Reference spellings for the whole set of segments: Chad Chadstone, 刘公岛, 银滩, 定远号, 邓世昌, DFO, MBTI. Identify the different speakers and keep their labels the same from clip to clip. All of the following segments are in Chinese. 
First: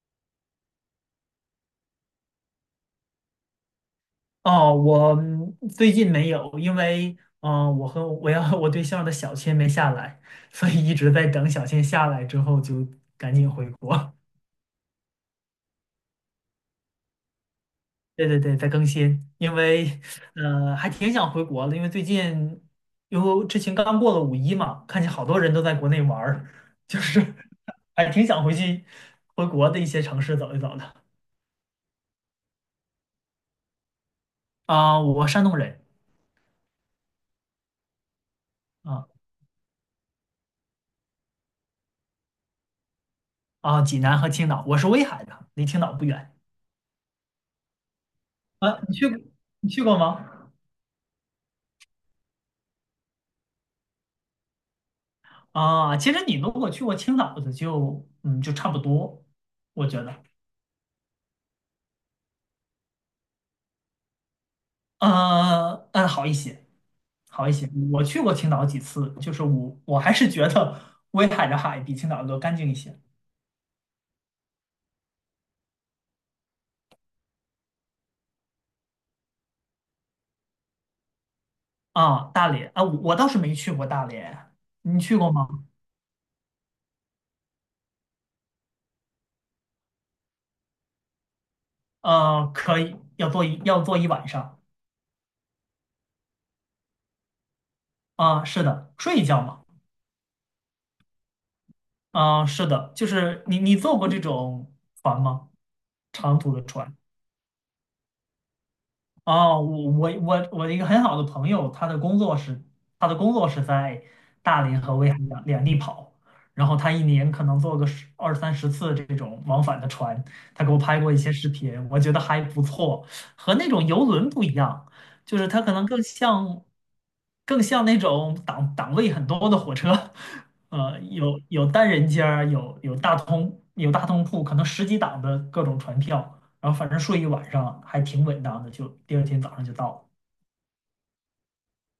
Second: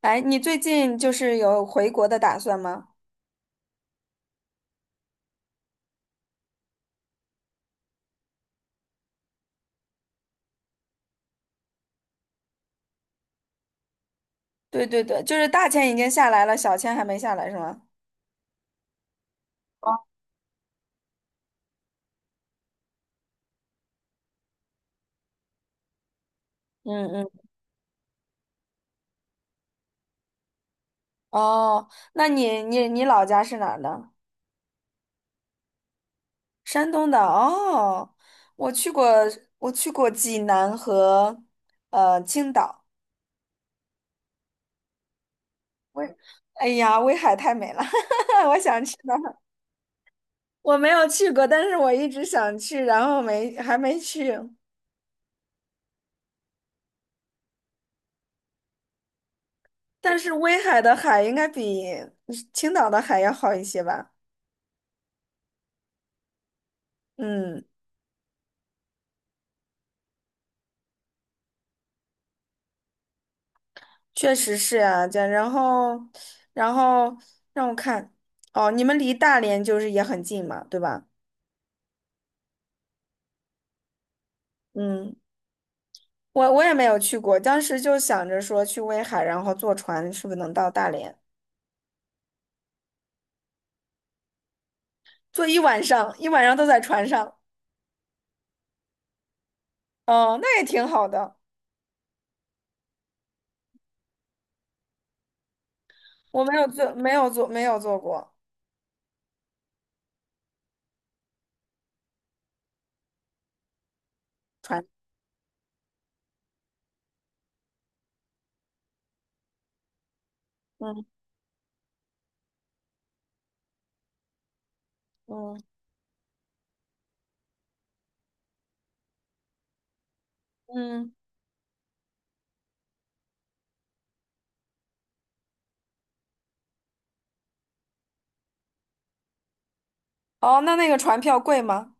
Speaker 1: 哎，你最近就是有回国的打算吗？
Speaker 2: 哦，我最近没有，因为我要和我对象的小签没下来，所以一直在等小签下来之后就赶紧回国。
Speaker 1: 对对对，就是大钱已经下来了，小钱还没下来是吗？
Speaker 2: 对对对，在更新，因为还挺想回国的，因为之前刚过了五一嘛，看见好多人都在国内玩儿，就
Speaker 1: 嗯
Speaker 2: 是
Speaker 1: 嗯。
Speaker 2: 还挺想回国的一些城市走一走的。
Speaker 1: 哦，那你老家是哪儿的？
Speaker 2: 啊，我山东人。
Speaker 1: 山东的。哦，我去过，
Speaker 2: 啊
Speaker 1: 我去过济南和青岛。
Speaker 2: 啊，济南和青岛，我是威海的，离青岛不
Speaker 1: 威，
Speaker 2: 远。
Speaker 1: 哎呀，威海太美了，我
Speaker 2: 啊，
Speaker 1: 想去那儿。
Speaker 2: 你去过吗？
Speaker 1: 我没有去过，但是我一直想去，然后没还没去。
Speaker 2: 啊，其实你如果去过青岛的就差不多，我觉
Speaker 1: 但
Speaker 2: 得。
Speaker 1: 是威海的海应该比青岛的海要好一些吧？
Speaker 2: 嗯，好一些，好一
Speaker 1: 嗯。
Speaker 2: 些。我去过青岛几次，就是我还是觉得威海的海比青岛的干净一些。
Speaker 1: 确实是啊，这然后，然后让我看，哦，你们离大连就是也很近嘛，对吧？
Speaker 2: 啊。大连啊，我倒是没去过大连，你
Speaker 1: 嗯，
Speaker 2: 去过吗？
Speaker 1: 我也没有去过，当时就想着说去威海，然后坐船是不是能到大连？
Speaker 2: 可以，要坐一晚上。
Speaker 1: 坐一晚上，一晚上都在船上，
Speaker 2: 啊。是的，睡一觉嘛。
Speaker 1: 哦，那也挺好的。
Speaker 2: 啊，是的，就是你坐过这种船吗？长
Speaker 1: 我没
Speaker 2: 途的
Speaker 1: 有坐，
Speaker 2: 船？
Speaker 1: 没有坐，没有坐过
Speaker 2: 哦，我的一个很好的朋友，他的工作是在大连
Speaker 1: 船。
Speaker 2: 和威海两地跑，然后他一年可能坐个十二三十次这种往返的船，他给我拍
Speaker 1: 嗯
Speaker 2: 过一些视频，我觉得还不错，和那种游轮不一样，就是
Speaker 1: 嗯
Speaker 2: 它可能更像那种档位很多的火车，
Speaker 1: 嗯，
Speaker 2: 有单人间儿，有大通铺，可能十几档的各种船票。然后反正睡一晚上还挺稳当的，就第二天早上就到了。
Speaker 1: 哦，那个船票贵吗？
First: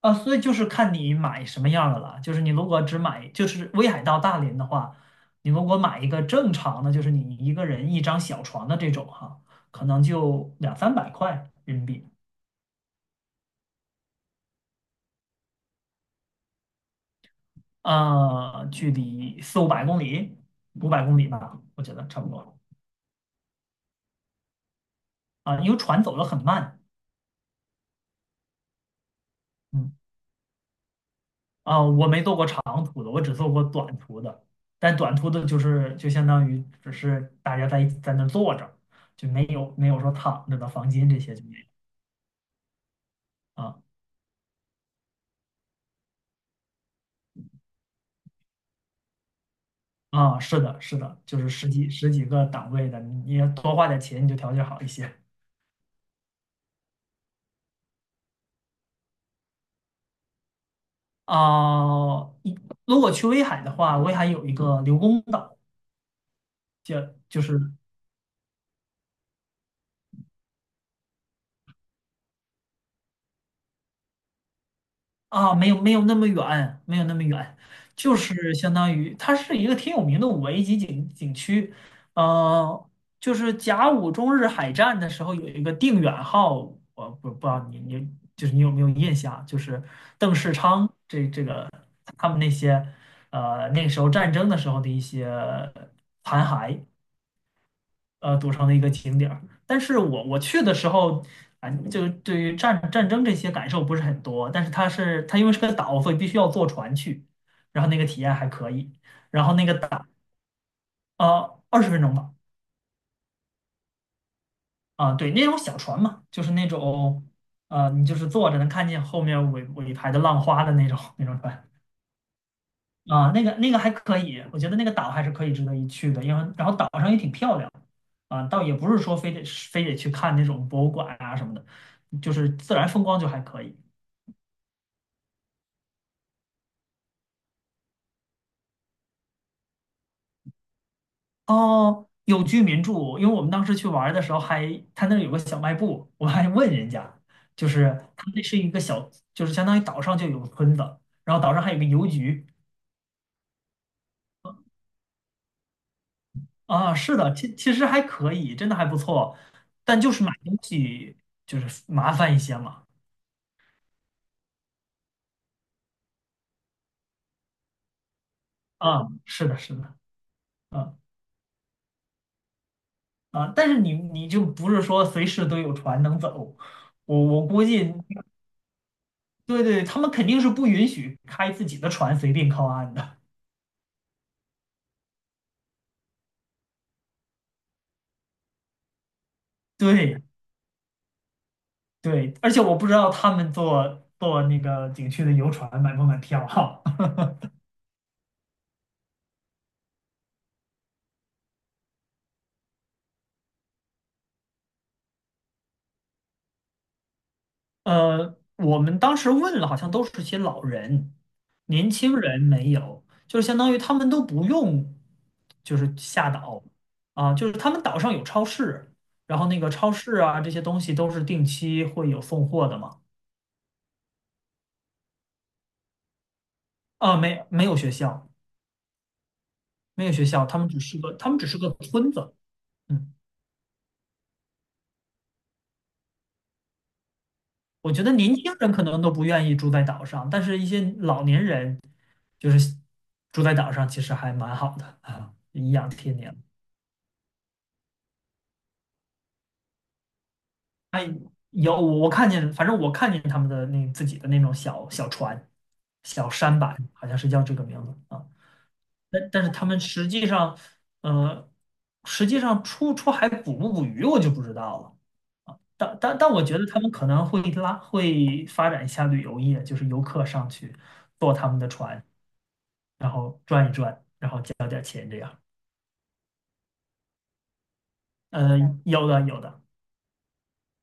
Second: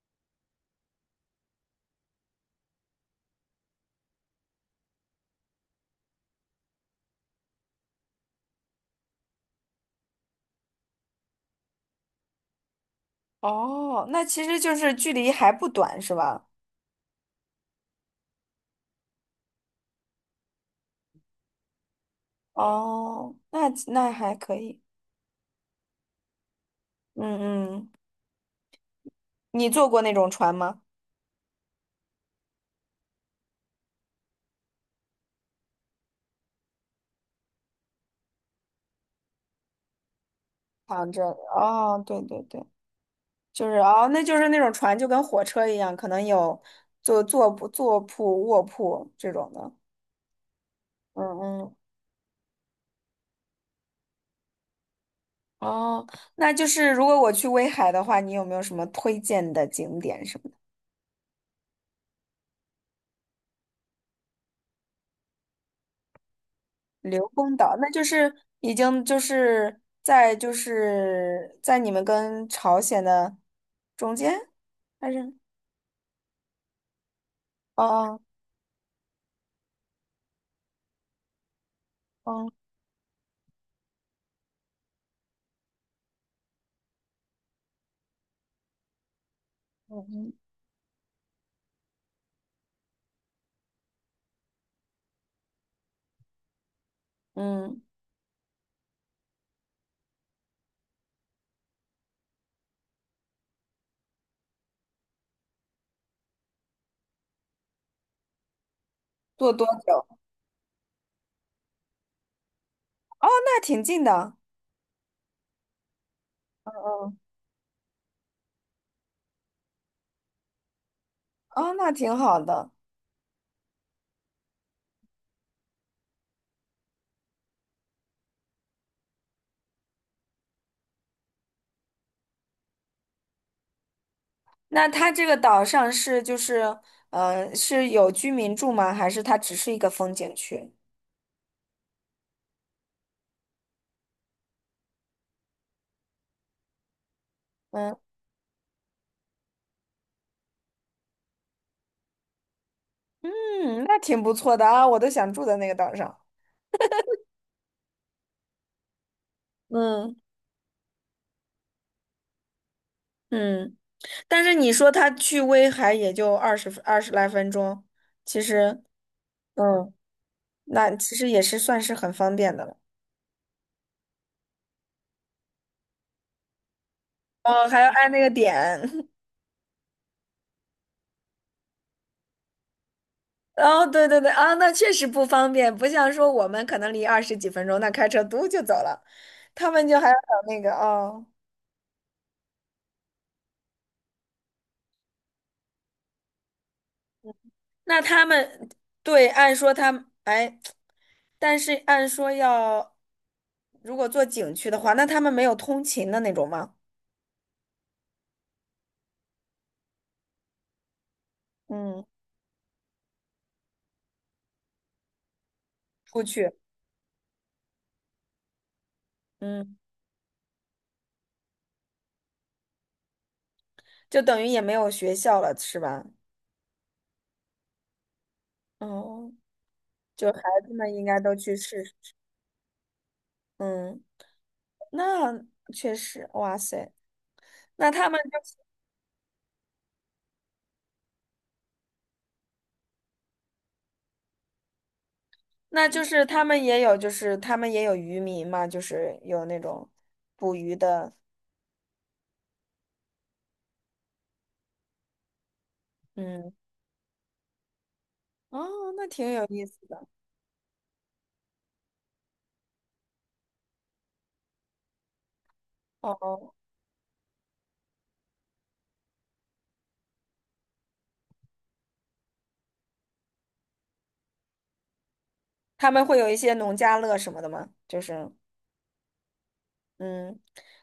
Speaker 2: 啊，所以就是看你买什么样的了。就是你如果只买，就是威海到大连的话，你如果买一个正常的，就是你一个人一张小床的这种哈，可能就两三百块人民币。
Speaker 1: 哦，那其实就是距离还不短是吧？
Speaker 2: 啊，距离四五百公里，五百公里吧，我觉得差不多。
Speaker 1: 哦，那还可以。
Speaker 2: 啊，因为船走得很慢。
Speaker 1: 嗯嗯你坐
Speaker 2: 嗯。
Speaker 1: 过那种船吗？
Speaker 2: 啊，我没做过长途的，我只做过短途的。但短途的，就是就相当于只是大家在那坐着，就没有说躺着的房间，
Speaker 1: 躺
Speaker 2: 这
Speaker 1: 着，
Speaker 2: 些就没有。
Speaker 1: 哦，对对对，就是
Speaker 2: 啊
Speaker 1: 哦，那就是那种船就跟火车一样，可能有坐铺、卧铺这种的。
Speaker 2: 啊，是的，是的，
Speaker 1: 嗯
Speaker 2: 就是十
Speaker 1: 嗯，
Speaker 2: 几十几个档位的，你要多花点钱，你就条件好一些。
Speaker 1: 哦，那就是如果我去威海的话，你有没有什么推荐的景点什么的？
Speaker 2: 啊。如果去威海的话，威海有一个刘公岛，就
Speaker 1: 刘
Speaker 2: 就
Speaker 1: 公
Speaker 2: 是
Speaker 1: 岛，那就是已经就是在你们跟朝鲜的中间，还是？
Speaker 2: 啊，没有那么远，没有那么远。就
Speaker 1: 哦
Speaker 2: 是相当于它是一个挺有名的五 A 级景区，
Speaker 1: 哦
Speaker 2: 呃，就是甲午中日海战的时候有一个定远号，我不知道你你有没有印象啊，就是
Speaker 1: 哦，嗯
Speaker 2: 邓世昌这他们那些那个时候战争的时候的一些残骸，
Speaker 1: 嗯嗯，
Speaker 2: 组成的一个景点儿。但是我去的时候，啊，就对于战争这些感受不是很多，但是它因为是个岛，所以必须要坐船去，然后那个体验还可以。然
Speaker 1: 坐
Speaker 2: 后那
Speaker 1: 多
Speaker 2: 个
Speaker 1: 久？
Speaker 2: 岛。啊，20分钟吧。
Speaker 1: 哦，那挺近的。
Speaker 2: 啊，对，那种小船嘛，就是那
Speaker 1: 嗯
Speaker 2: 种，
Speaker 1: 嗯。
Speaker 2: 你就是坐着能看见后面尾排的浪花的那种船。
Speaker 1: 哦，那挺好的。
Speaker 2: 啊，那个还可以，我觉得那个岛还是可以值得一去的，因为然后岛上也挺漂亮。啊，倒也不是说非得去看那种博物馆啊什么的，就是自然风光就还可以。
Speaker 1: 那它这个岛上是就是，是有居民住吗？还是它只是一个风景区？
Speaker 2: 哦，有居民住，因为我们当时去玩儿的时候还，他那儿有个小卖部，我还问人家，就
Speaker 1: 嗯
Speaker 2: 是他那是一个小，就是相当于岛上就有个村子，然后岛上还有个邮局。
Speaker 1: 嗯，那挺不错的啊，我都想住在那个岛上。
Speaker 2: 啊，是的，其实还可以，真的还不错，但就
Speaker 1: 嗯
Speaker 2: 是买东西就是麻烦一些嘛。
Speaker 1: 嗯，但是你说它去威海也就二十来分钟，其实，
Speaker 2: 啊，是的，是
Speaker 1: 嗯，
Speaker 2: 的。
Speaker 1: 那
Speaker 2: 啊
Speaker 1: 其实也是算是很方便的了。
Speaker 2: 啊！但是你就不是说随时都有船能走，我估
Speaker 1: 哦，还要
Speaker 2: 计。
Speaker 1: 按那个点。
Speaker 2: 对对，他们肯定是不允许开自己的船随便靠岸的。
Speaker 1: 哦，对对对，啊，那确实不方便，不像说我们可能离20几分钟，那开车嘟就走了，他 们就还要
Speaker 2: 对
Speaker 1: 等那个哦。
Speaker 2: 对，而且我不知道他们坐那个景区的游船买不买票哈。
Speaker 1: 那他们对，按说他们，哎，但是按说要，如果做景区的话，那他们没有通勤的那种吗？
Speaker 2: 我们当时问了，好像都是些老人，年
Speaker 1: 嗯，
Speaker 2: 轻人没有，就是相当于他们都不用，就是
Speaker 1: 出
Speaker 2: 下
Speaker 1: 去，
Speaker 2: 岛。啊，就是他们岛上有超市，然后那个
Speaker 1: 嗯，
Speaker 2: 超市啊这些东西都是定期会有送货的嘛。
Speaker 1: 就等于也没有学校了，是吧？
Speaker 2: 啊，没有学校，
Speaker 1: 哦，
Speaker 2: 没有学
Speaker 1: 就孩
Speaker 2: 校，
Speaker 1: 子们应该
Speaker 2: 他
Speaker 1: 都
Speaker 2: 们只
Speaker 1: 去
Speaker 2: 是个
Speaker 1: 试
Speaker 2: 村
Speaker 1: 试。
Speaker 2: 子。嗯，
Speaker 1: 嗯，那确实，哇塞，那
Speaker 2: 我觉
Speaker 1: 他
Speaker 2: 得
Speaker 1: 们
Speaker 2: 年轻
Speaker 1: 就，
Speaker 2: 人可能都不愿意住在岛上，但是一些老年人就是住在岛上，其实还蛮好的啊，颐
Speaker 1: 那
Speaker 2: 养
Speaker 1: 就
Speaker 2: 天
Speaker 1: 是
Speaker 2: 年。
Speaker 1: 他们也有，就是他们也有渔民嘛，就是有那种捕鱼
Speaker 2: 哎，
Speaker 1: 的，
Speaker 2: 我看见，反正我看见他们的那自己的那种小小船、小
Speaker 1: 嗯，
Speaker 2: 舢板，好像是叫这个名字啊。
Speaker 1: 哦，那
Speaker 2: 但
Speaker 1: 挺有
Speaker 2: 但是
Speaker 1: 意
Speaker 2: 他们
Speaker 1: 思的，
Speaker 2: 呃，实际上出海捕不捕鱼，我就不知道了。但我
Speaker 1: 哦。
Speaker 2: 觉得他们可能会发展一下旅游业，就是游客上去坐他们的船，然后转一转。
Speaker 1: 他们会有一些农家乐什么的吗？就是，
Speaker 2: 呃，有的有的。
Speaker 1: 嗯，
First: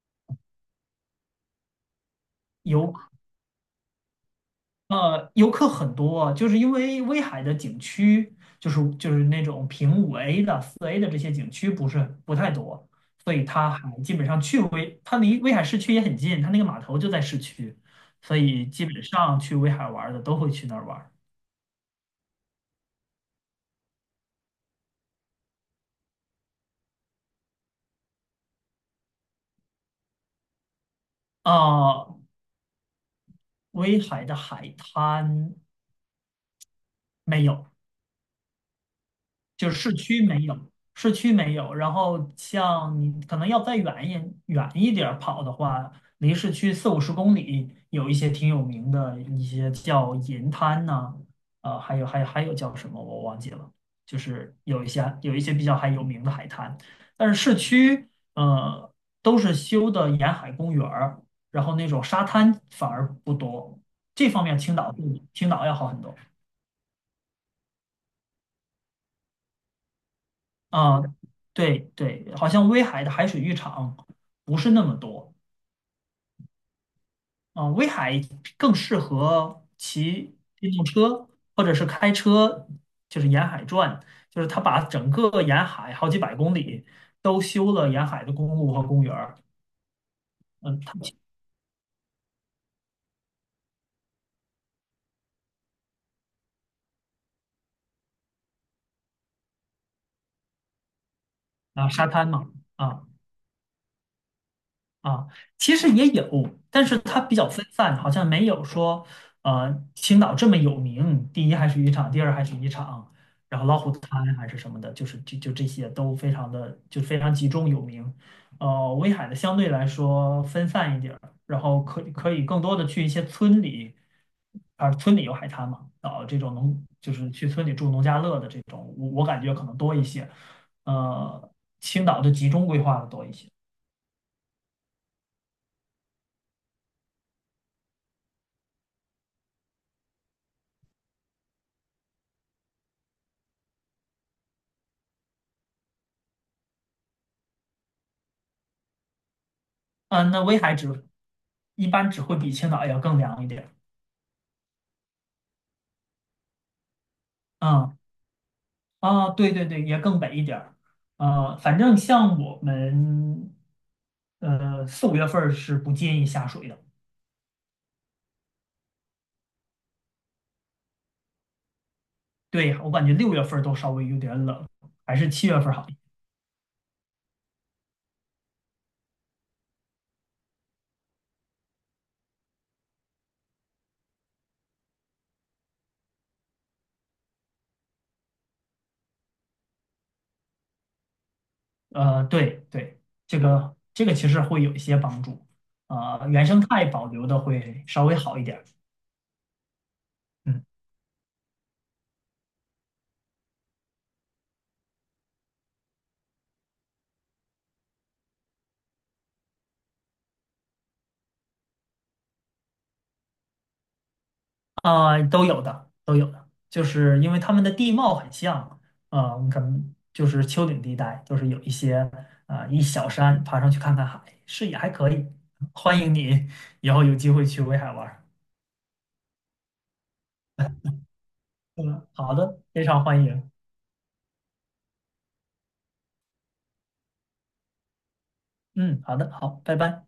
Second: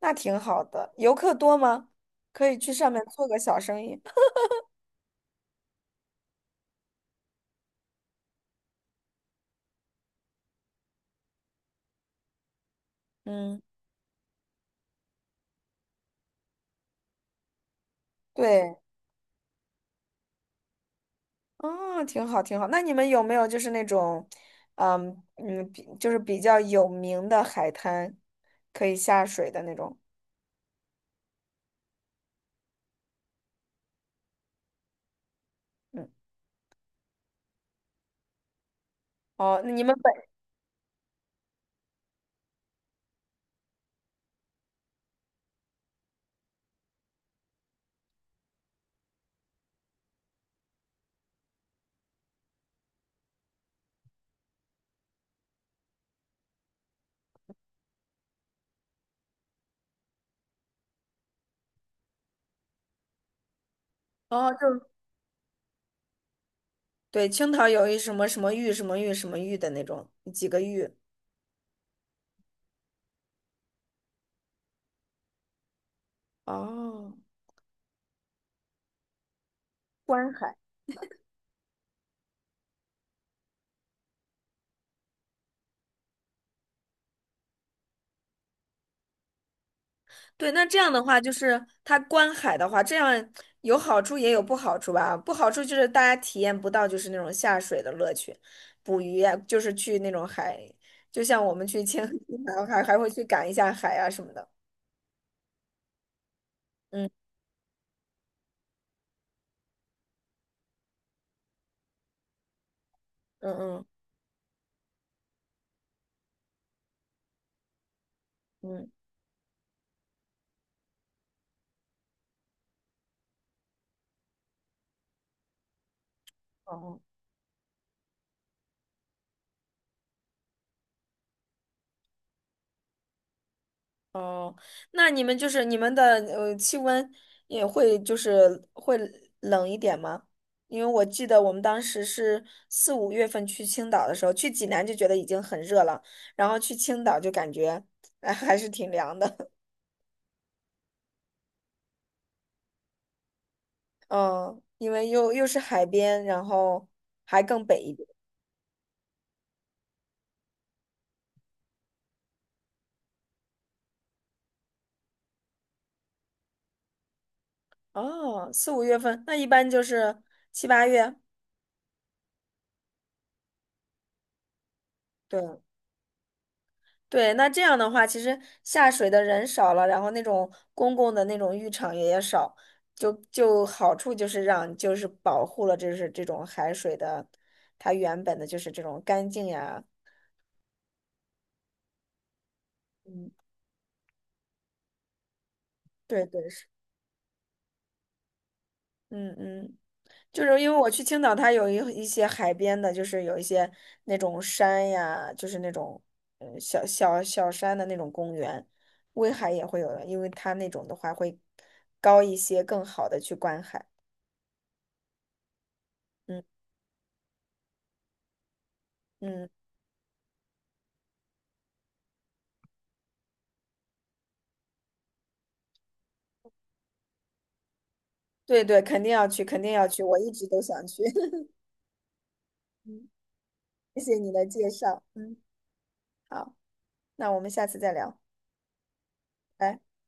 Speaker 1: 那挺好的。游客多吗？可以去上
Speaker 2: 游
Speaker 1: 面做个小生意。
Speaker 2: 游客很多啊，就是因为威海的景区，就是那种评五 A 的、四 A 的这些景区不太多，所以
Speaker 1: 嗯，
Speaker 2: 它还基本上去威，它离威海市区也很近，它那个码头就在市区，所以
Speaker 1: 对，
Speaker 2: 基本上去威海玩儿的都会去那儿玩。
Speaker 1: 哦，挺好，挺好。那你们有没有就是那种，嗯嗯，就是比较有名的海滩，可以下水的那种？
Speaker 2: 啊，威海的海滩
Speaker 1: 嗯，
Speaker 2: 没有，
Speaker 1: 哦，那
Speaker 2: 就是
Speaker 1: 你
Speaker 2: 市
Speaker 1: 们本，
Speaker 2: 区没有，市区没有。然后像你可能要再远一点儿跑的话，离市区四五十公里，有一些挺有名的一些叫银滩呐，还有叫什么我忘记了，就是有一些比较还有名的海滩，但是市区呃都是修的沿海公园儿，然后那种沙滩反而不多，这方
Speaker 1: 哦，
Speaker 2: 面
Speaker 1: 就
Speaker 2: 青
Speaker 1: 是
Speaker 2: 岛比青岛要好很多。
Speaker 1: 对，青岛有一什么什么玉什么玉什么玉的那种，几个玉。
Speaker 2: 啊，对对，好像威海的海水浴场不是那么多
Speaker 1: 哦，
Speaker 2: 啊，威海更适合
Speaker 1: 观
Speaker 2: 骑
Speaker 1: 海。
Speaker 2: 电动车或者是开车，就是沿海转，就是他把整个沿海好几百公里都修了沿海的公路和公园儿。
Speaker 1: 对，那这
Speaker 2: 嗯，
Speaker 1: 样的话，就是它观海的话，这样有好处也有不好处吧。不好处就是大家体验不到就是那种下水的乐趣，捕鱼啊，就是去那种海，就像我们
Speaker 2: 它
Speaker 1: 去
Speaker 2: 啊
Speaker 1: 青
Speaker 2: 沙滩嘛，
Speaker 1: 和海还
Speaker 2: 啊。
Speaker 1: 会去赶一下海啊什么的。
Speaker 2: 啊，其实也有，但是
Speaker 1: 嗯
Speaker 2: 它比较分散，好像没有说，青岛这么有名，第一还是渔场，第二还是渔场，
Speaker 1: 嗯
Speaker 2: 然后老
Speaker 1: 嗯
Speaker 2: 虎滩还是什么的，就是这些都非常集中有名。
Speaker 1: 嗯，
Speaker 2: 威海的相对来说分散一点儿，然后可以更多的去一些村里。啊，村里有海滩嘛，啊，这种农
Speaker 1: 哦。
Speaker 2: 就是去村里住农家乐的这种，我感觉可能多一些。呃，青岛的集中规划的多一些。
Speaker 1: 哦，那你们的气温也会就是会冷一点吗？因为我记得我们当时是四五月份去青岛的时候，去济南就觉得已经很热了，然后去青岛就感觉哎还是挺凉的，
Speaker 2: 嗯，那威海一般只会比青岛要更凉一点儿。
Speaker 1: 嗯，因为又是海边，然后还更北一
Speaker 2: 嗯，
Speaker 1: 点。
Speaker 2: 啊，对对对，也更北一点儿。反正像我们，四五月份儿是不建议下水的。
Speaker 1: 哦，四五月份那一般就是七八月，
Speaker 2: 对，我感觉六月份儿都稍微有点冷，还是七月
Speaker 1: 对。
Speaker 2: 份儿好一点。
Speaker 1: 对，那这样的话，其实下水的人少了，然后那种公共的那种浴场也少，就好处就是让就是保护了就是这种海水的，它原本的就是这种干净呀，
Speaker 2: 对对，
Speaker 1: 嗯，
Speaker 2: 这个其实会有一些帮助。
Speaker 1: 对
Speaker 2: 啊，原
Speaker 1: 对
Speaker 2: 生
Speaker 1: 是，
Speaker 2: 态保留的会稍微好一点儿。
Speaker 1: 嗯嗯，就是
Speaker 2: 嗯。
Speaker 1: 因为我去青岛，它有一些海边的，就是有一些那种山呀，就是那种小山的那种公园，威海也会有的，因为它那种的话会高一些，更好的去观海，
Speaker 2: 啊，都有的，都有
Speaker 1: 嗯
Speaker 2: 的，就是因为他们的地貌很像。啊，我
Speaker 1: 嗯。
Speaker 2: 们可能就是丘陵地带，就是有一些啊、一小山，爬上去看看海，视野还可以。欢迎你以后有机会去威海玩儿。
Speaker 1: 对对，肯定要去，肯定要去，我一直都想去。
Speaker 2: 嗯，好的，非常
Speaker 1: 嗯
Speaker 2: 欢迎。
Speaker 1: 谢谢你的介绍，嗯，好，那我们下次再聊，
Speaker 2: 嗯，好的，好，拜
Speaker 1: 拜。
Speaker 2: 拜。